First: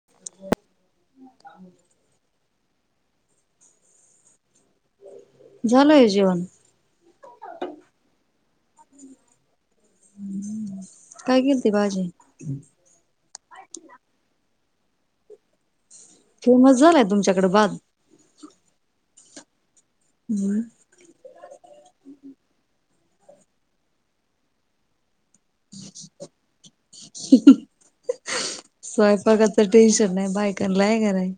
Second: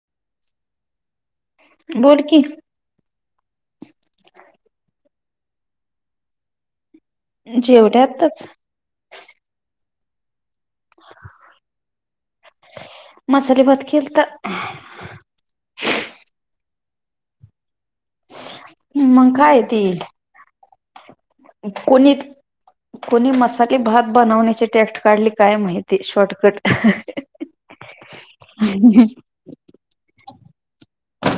ह [inaudible] बोल की झाल होय जेवन? जेवले आताच काय केेल ते भाजी मसाले भात केलता फेमस झालाय तुमच्याकडे भात मग काय ती हम्म. कोणी कोणी मसाले भात बनवण्याचे टेक्ट काढली? काय माहिती शॉर्टकट स्वयंपाकाचं टेन्शन नाही बायकांणा आहे काय नाई?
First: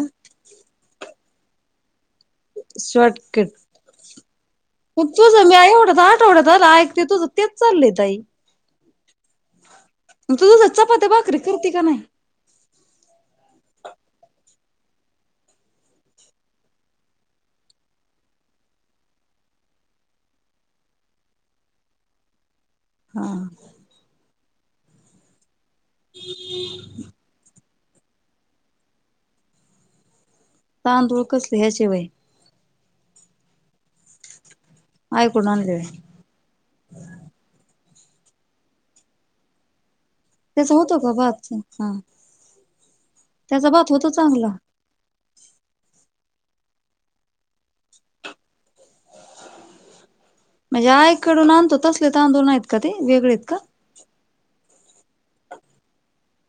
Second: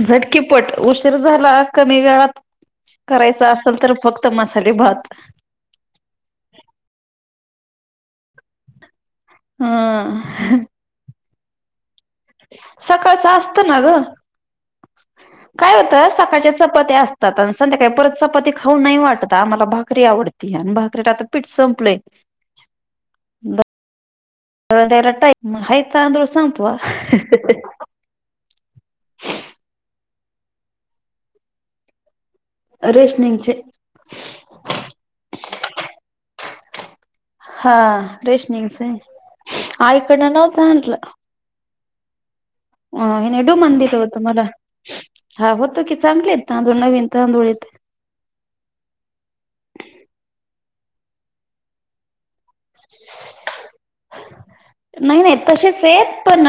झटकीपट उशीर झाला कमी वेळात करायच शॉर्टकट असेल तर फक्त मासाले मग भात. मी आवडत आठ आवडत आला तेच चालय ताई हा. तू तुझ चपात्या भाकरी करते का नाही? सकाळचं असत ना ग काय होतं सकाळच्या चपाती असतात आणि संध्याकाळी परत चपाती खाऊन नाही वाटत आम्हाला भाकरी आवडते तिन भाकरिला आता पीठ संपलंय. हा. ला टईम [unintelligible] हाय तांदूळ संपवा. तांदूळ कसले ह्याशिवाय? रेशनिंगचे आयकडून आणले हा रेशनिन्गचा, आईकडन नवता आणांलं हां. अ नडुमन [unintelligible] दिल होत मला हा होतं की चांगले तांदूळ नवीन तांदूळ येत म्हणजे आईकडून आणतो तसले तांदूळ नाहीत का ते वेगळे आहेत का? नाही नाही तसेच आहेत पण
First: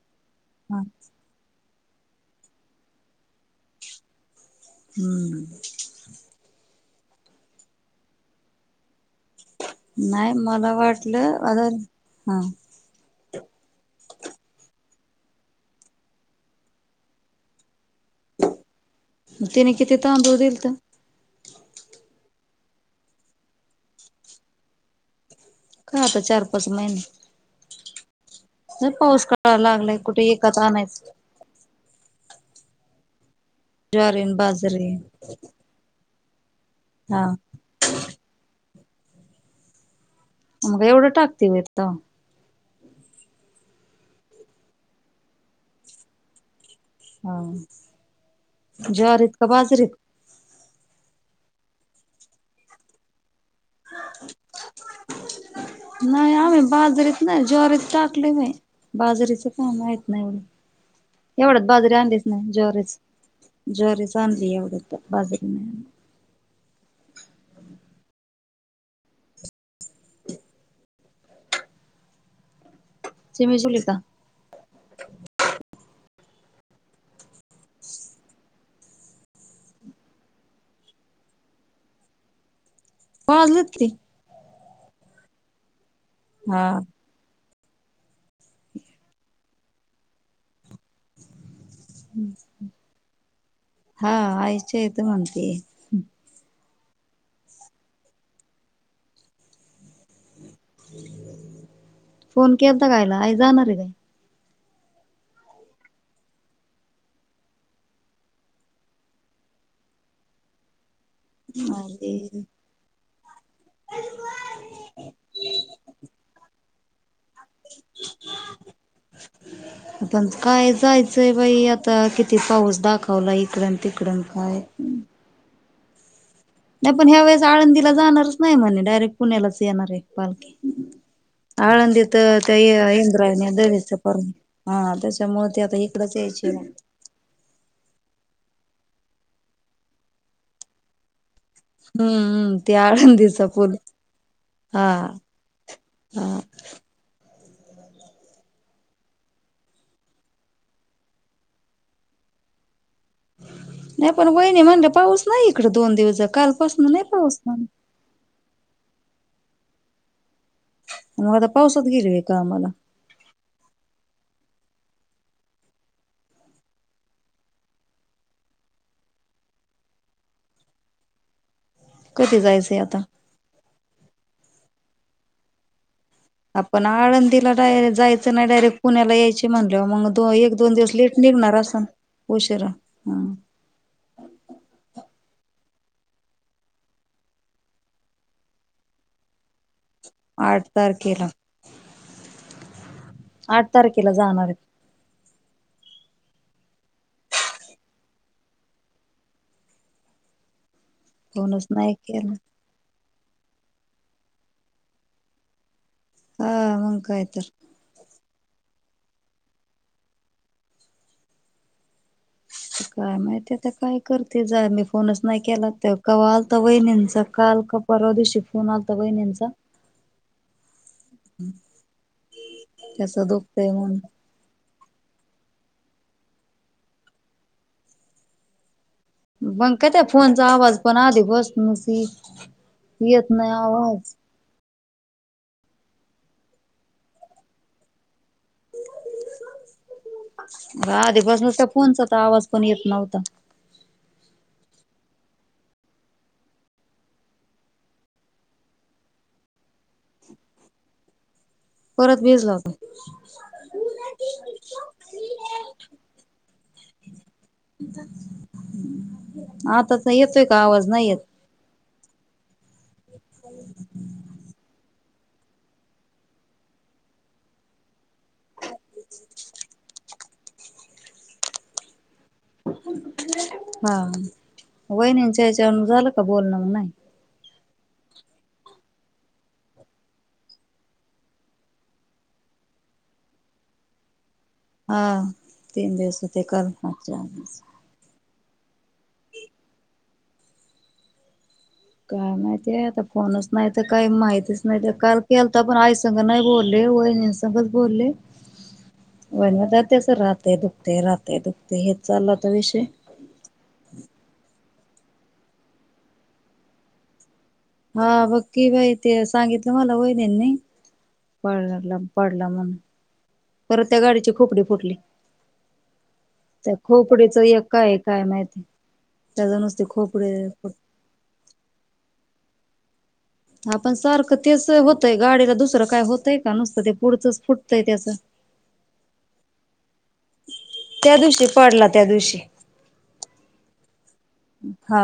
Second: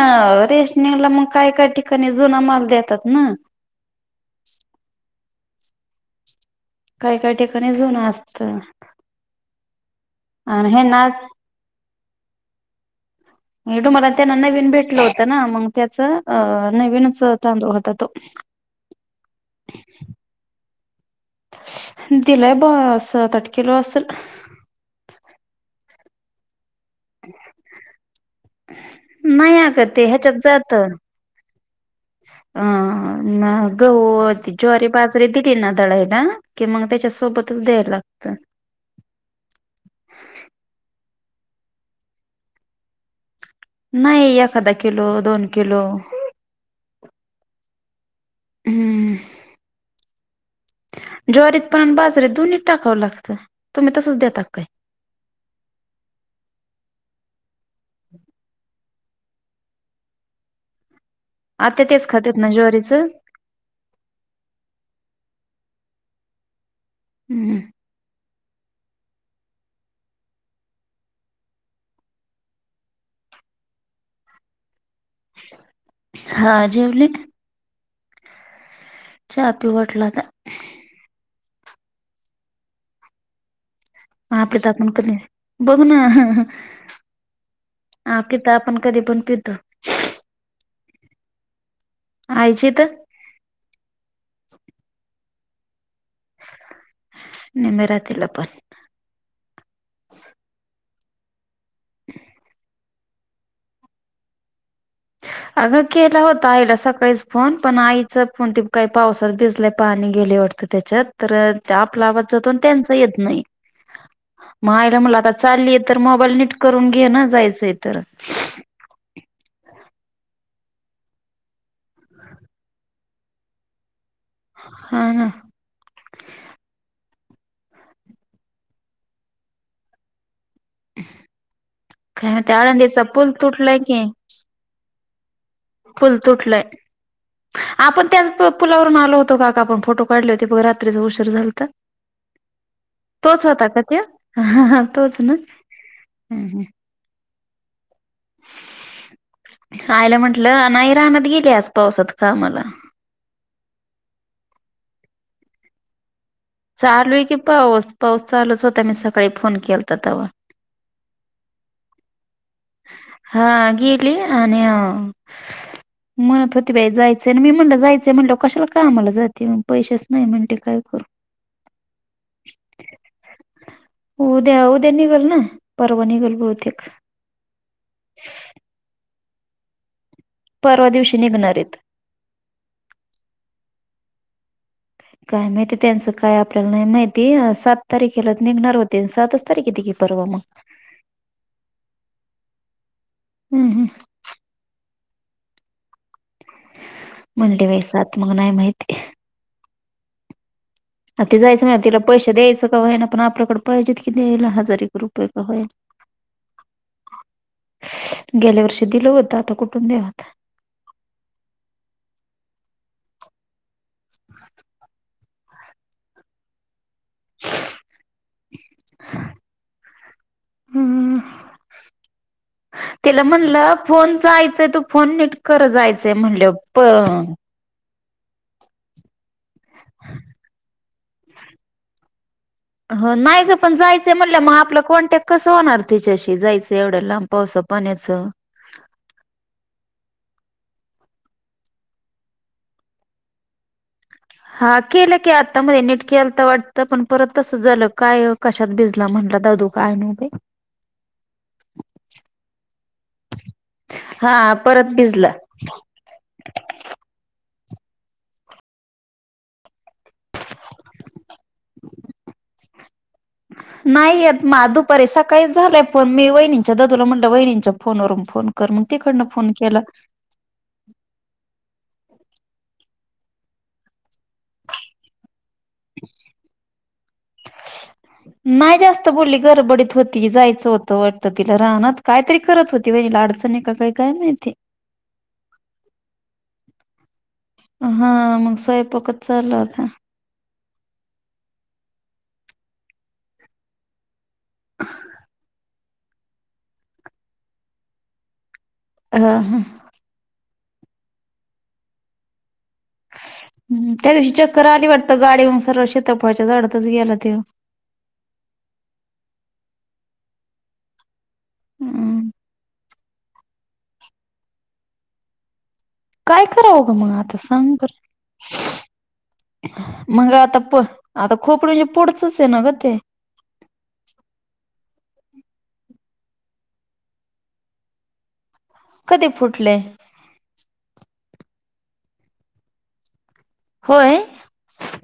हा रेशनिंगला मग काय काय ठिकाणी जुना माल देतात ना हम्म. काय काय ठिकाणी जुन असत. नाही आणि मला हे ना वाटलं आडन [inaudible] डू मला त्यांना नवीन भेटलं होतं ना मग, त्याच अ नवीनच तांदूळ होता तो. तिने किती तांदूळ दिलत? दिलाय बा सात आठ किलो असल खा आता चार-पाच महिने लय पाऊस काळा नाही अग लागलाय ते कुठे ह्याच्यात एकात जात. आणायचं अह म गहूं ज्वारी व न ती ज्वारी, बाजरी दिली ना दळायला कि मग हा त्याच्यासोबतच द्यायला लागतं. मग एवढं टाकततीवत? नाही एखाधा किलो, दोन किलो हा हम्म जवारीत का बाजरीत? ज्वारीत पण बाजारीत दोन्हीते टाकावं लागतं तुम्ही तसच देता काय? [inaudible] नाही आम्ही बाजरीत नाही, ज्वारीत टाकलेले बाजरीेच काय माहीत नाही एवढं आता तेच खातेत ना ज्वारीचं? ज्वारी चांगली एवढ तर बाजारी हम्म. जिमि जेवलीका? हा जेवली चहा पिवू वाटला आता. वाजलत किती? ह आपडे ताकण क बघू ना हा [unintelligible] हा पिता आपण कधी पण पितो. आईची तर हा आयच्या इथं म्हणते. निमे रातिला पण फोन केलता का आईला आई जाणार आहे काय. अगं केला होता. आईला सकाळीच फोन पण आईचा फोन ते काही पावसात भिजले पाणी गेलेयवटत. तर त्याच्यात तर त्या काय? आपला आवाज अरे जातो त्यांच येत नाही. मग आईयशला म्हणल आता चाललीय तर मोबाईल नीट करून घे ना जायचंय तर [unintelligible] पण काय जायचंय बाई आता किती पाऊस दाखवला इकडन तिकडन काय. हम हम. नाही पण ह्या वेळेस आळंदीला जाणारच नाही म्हणे डायरेक्ट पुण्यालाच येणार आहे. पालखी आळंदी काय तर म्हणते त्या आळंदीचा पूल इंद्रायनी [unintelligible] तुटलाय वीच परणी हा तेच. त्याच्यामुळ ते आता. इकडच फुल यायची तुटलंय. म्हणे. आपण त्याच पु पुलावरून आलो होतो, का का आपण फोटो काढले होते, बघ रात्रीचं उषर झालं त हम्म ते तोच आळंदीचा होता पूल का तो हा हा तोच ना. हा हम् हम्. आईला म्हंटलं नाही रानात गेली आज पावसात कामाला. नाही पण वहिणी म्हणलं पाऊस नाही इकडे दोन दिवस काल चालू आहेय की पाऊस पाऊस चालूच होता, मी सकाळी फोन केला तर तेव्हा. मग आता पाऊसात गेल काय कामाला. हा गेली आणि अ म्हणत होते बाई जायचंय आणि मी म्हणलंव जायचंय म्हणलंव कशाला कामला जाते पैसेच नाही म्हणते काय करू. कधी जायचंय आता. उद्या, उद्या निगल ना परवा निगल. आपण आळंदीलाडायरट जायचं नाही डायरेक्ट पुण्याला यायची म्हणल्याव मग तुवा एक दोन परवा दिवस दिवशी लेट निघणार आहेत. असन उशीरा ह काय माहितीय त्यांचं काय आपल्याला नाही माहिती सात तारीखेला निघणार होते, सातच तारीखे ते कि आठ तारखेला हम्म आठ हम्म. तारखेला जाणार आहे. म्हंट वै सात मग नाही माहिती. आता ते फोनच जायचं म नाही तिला पैसे केला द्यायं कावा्हा ना पण आपल्याकडे पाहिजे की द्यायला हजार एक रुपये कावाय ना हा मं कायतर. गेल्या वर्षी दिलं होतं, आता कुठून देवता. काय माहितीयता काय करते जा मी फोनच नाही केला तर कावा आलता वहिनींचा. काल का परवधी फोन आलता वहिनींचा. त्याच तला दुखतय म्हणलं म्हणून फोन जायचंय तो फोन नट खरं जायचंय म्हणलव प बंग कायत फोनचा आवाज पण आधी बस नसी येत नाही आवाज. म्ह मग आपलं कोण्टॅ कस होणार त्यािच्याशी जायचं एवढं लांब पावसां पाण्याचं. आधीपासून त्या फोनचा तर आवाज पण येत नव्हता. हा केलं की आतामध्ये नेट केल वाटतं पण परत तसं झालं काय. कशात भिजला म्हणला दादू काय नवभय. परत भिजला होता हा परत भिजला. आताचा येतोय का आवाज नाही येत. नाही येत म दुपारी सकाळी झालाय फोन मी वहिणींच्या ददूला म्हटलं वहिणींच्या फोनवरून फोन कर मग तकडनं फोन केला. हा वहिणीच्या याच्या झालं का बोलण म नाही. [inaudible] नाही जास्त बोली गरबडीत होती, जायचं होतं, वाटत तिला रानात. कायतरी करत होती, बाहिजे ला अडचणी का काही काय मातीे. हा. तीन दिवस ते कर चार दिवस हा मग स्वयंपाकत चालला होता. काय माहिती आहे आता फोनच नाही तर काही माहितीच नाही काल केल तर पण आ. घ नाही बोलले वहिन संघ बोलले हा व हा त्यात त्याच राहते दुखते राहते दुखते हेच चाललाता विषय ह त्या दिवशी चक्कर आली वाटतं गाडीून सर्व शेत्रफळाच्या झाडातच गेला तेव हा बघकीी बाई ते सांगितलं मला होईन नाही. पड हम्म पडला म्हण पर त्या गाडीची खोपडी फुटली. काय त्या करावंगं मग आता खोपडीच एक सांग बर. काय काय माहिती. त्याच नुसते मग खोपडे आता फुट प आता खोपर म्हणजे पुोढचच आहे ना ग ते आपण सारखं तेच होतंय गाडीला दुसरं काय होतंय का नुसतं ते पुढचंच फुटतंय त्याचं. कधी फुटले? त्या दिवशी पडला त्या दिवशी होय. हा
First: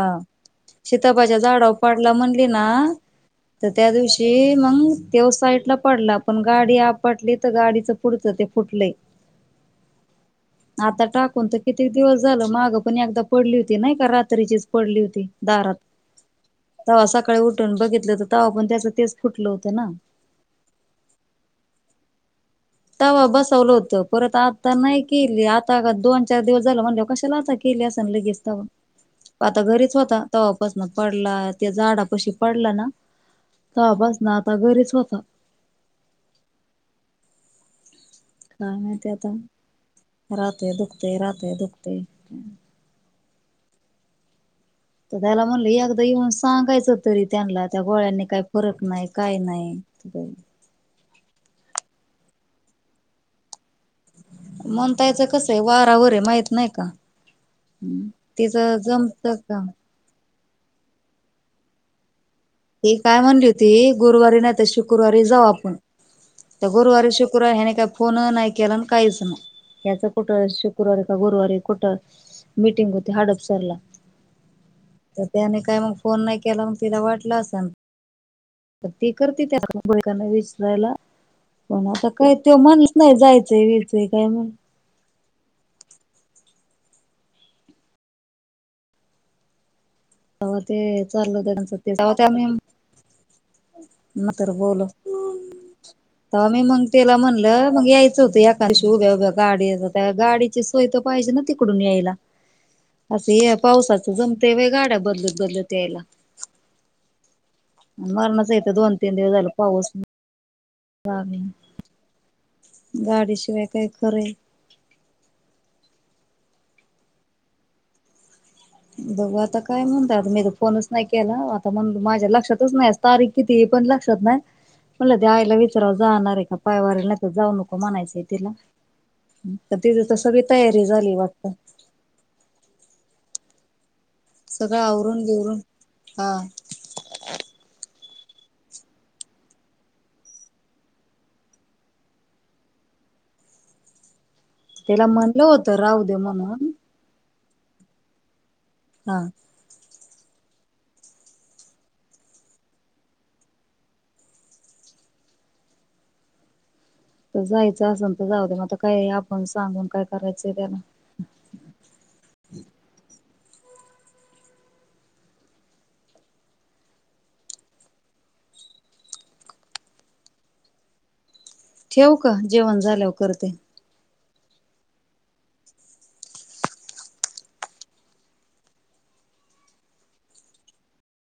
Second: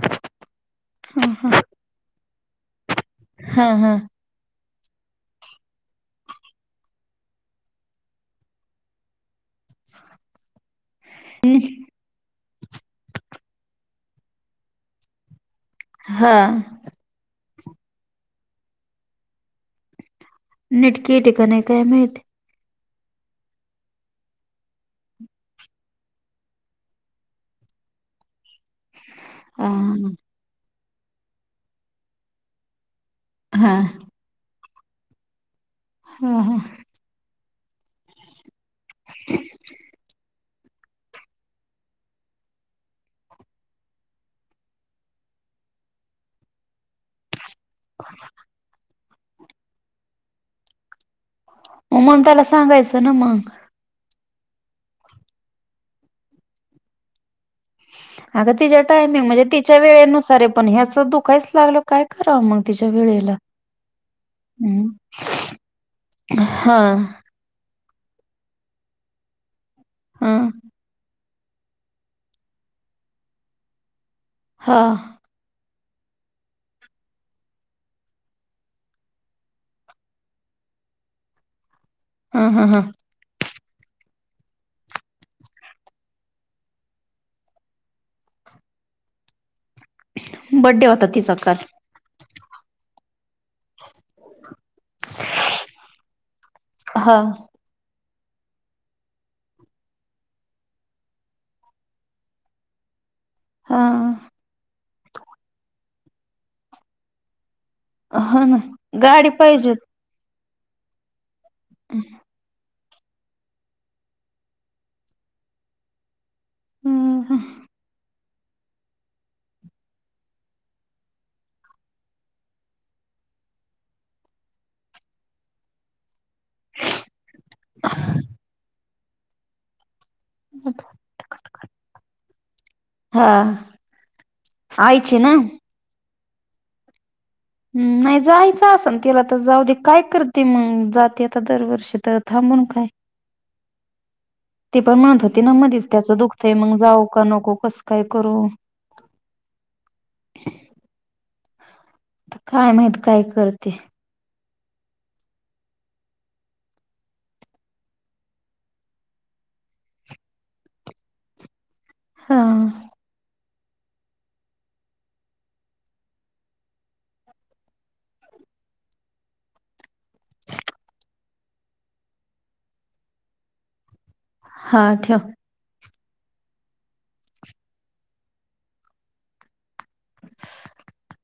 शताबाच्या हा झाडा पाडला म्हणली ना हा तर त्या हा हा दिवशी जे मग तेव साईडला पडला पण गाडी आपटली तर गाडीच पुढचं ते फुटलंय. [unintelligible] आता टाकून तर कितीक दिवस झालं मागं पण एकदा पडली होती नाही का रात रीचीच पडली होती दारात हा. तवा सकाळी उठून बघितलं तर तवा पण त्याच तेच फुटलं होतं ना. निटके टिकने कायमत तव बसवलं होतं परत आता नाही केली आता दोन चार दिवस झालं म्हणले कशाला आता केल्या अस लगे असताव. ह. आता घरीच होता तवापासन पडला त्या झाडा पशी पडला ना. हा त बास ना आता घरीच होता. हा हा. काय मा आहे ते आता राहते दुखते राहते दुखते. तर त्याला म्हणलं एकदा येऊन सांगायचं तरी त्यांना त्या गोळ्यांनी काही फरक नाही. काय नाही त हो मग त्याला सांगायचं ना मग म्हणतायचं कसं आहे वारावररे माहित नाही का? अगं तिचं तिच्या टायमिंग जमत म्हणजे का तिच्या वेळेनुसारे पण ह्याच दुखायच लागल काय खरा मग तिच्या ती काय वेळेला म्हणली होती गुरुवारी नाही तर हम्म शुक्रवारी जाऊ आपण तर हा गुरुवारी शु शुक ह्याने काय फोन नाही केला काहीच ना याच हा कुठं? गु रुवारी का गुरुवारी कुठं मीटिंग होती हाडपसरला हां. तर त्याने काय मग फोन नाही केला मग तिला वाटलं असं ना. तर ते करते त्या बकांना विसरायला कोणा काय हा तो हा हा म्हणत नाही जायचंय वयचंय काय म्हण. ते बड्डे होता तिचा चाल काल हो त्यां तेमही म तर बोल ते्हा मी मंग हा त्याला म्हणल मग यायचं होतं. क उभ्या उभ्या गाडी त्या गाडीची सोय तर पाहिजे ना तिकडून यायला असं या हा पावसाच जमते व गाड्या बदलत बदलत यायला हा मरणाच ना इथ दोन तीन गाडी दिवस झालं पाहिजे पाऊस हवी. हम. गाडीशिवाय काय करे. हम. बघू आता काय म्हणत आता मी तर फोनच नाही केला आता म्हण माझ्या लक्षातच नाही असत तारीख किती पण लक्षात ना म्हटलं ते आईला विचारव जाणार आहे. पायवारीला तर जाऊ नको म्हणायचंय तिला तिं तस सगळी तयारी झाली वाटत. हा. सगळं आईची आवरून ना घेवरून हा हम् नाही जायचं अस ना तिला तर जाऊ दे काय करते मग जाते आता दरवर्षी तर थांबून काय. ते पण त्याला म्हणत होती म्हणलं ना होतं मधीच राहू दे त्याचं दुःखत आहे म्हणून मग जाऊ का नको कसं काय करू हा. काय माहित काय करते. तर जायचं असेल तर जाऊ दे म काय आपण सांगून काय करायच त्याना. हा. ठेव का जेवण झाल्यावर करते. हा ठेव [inaudible]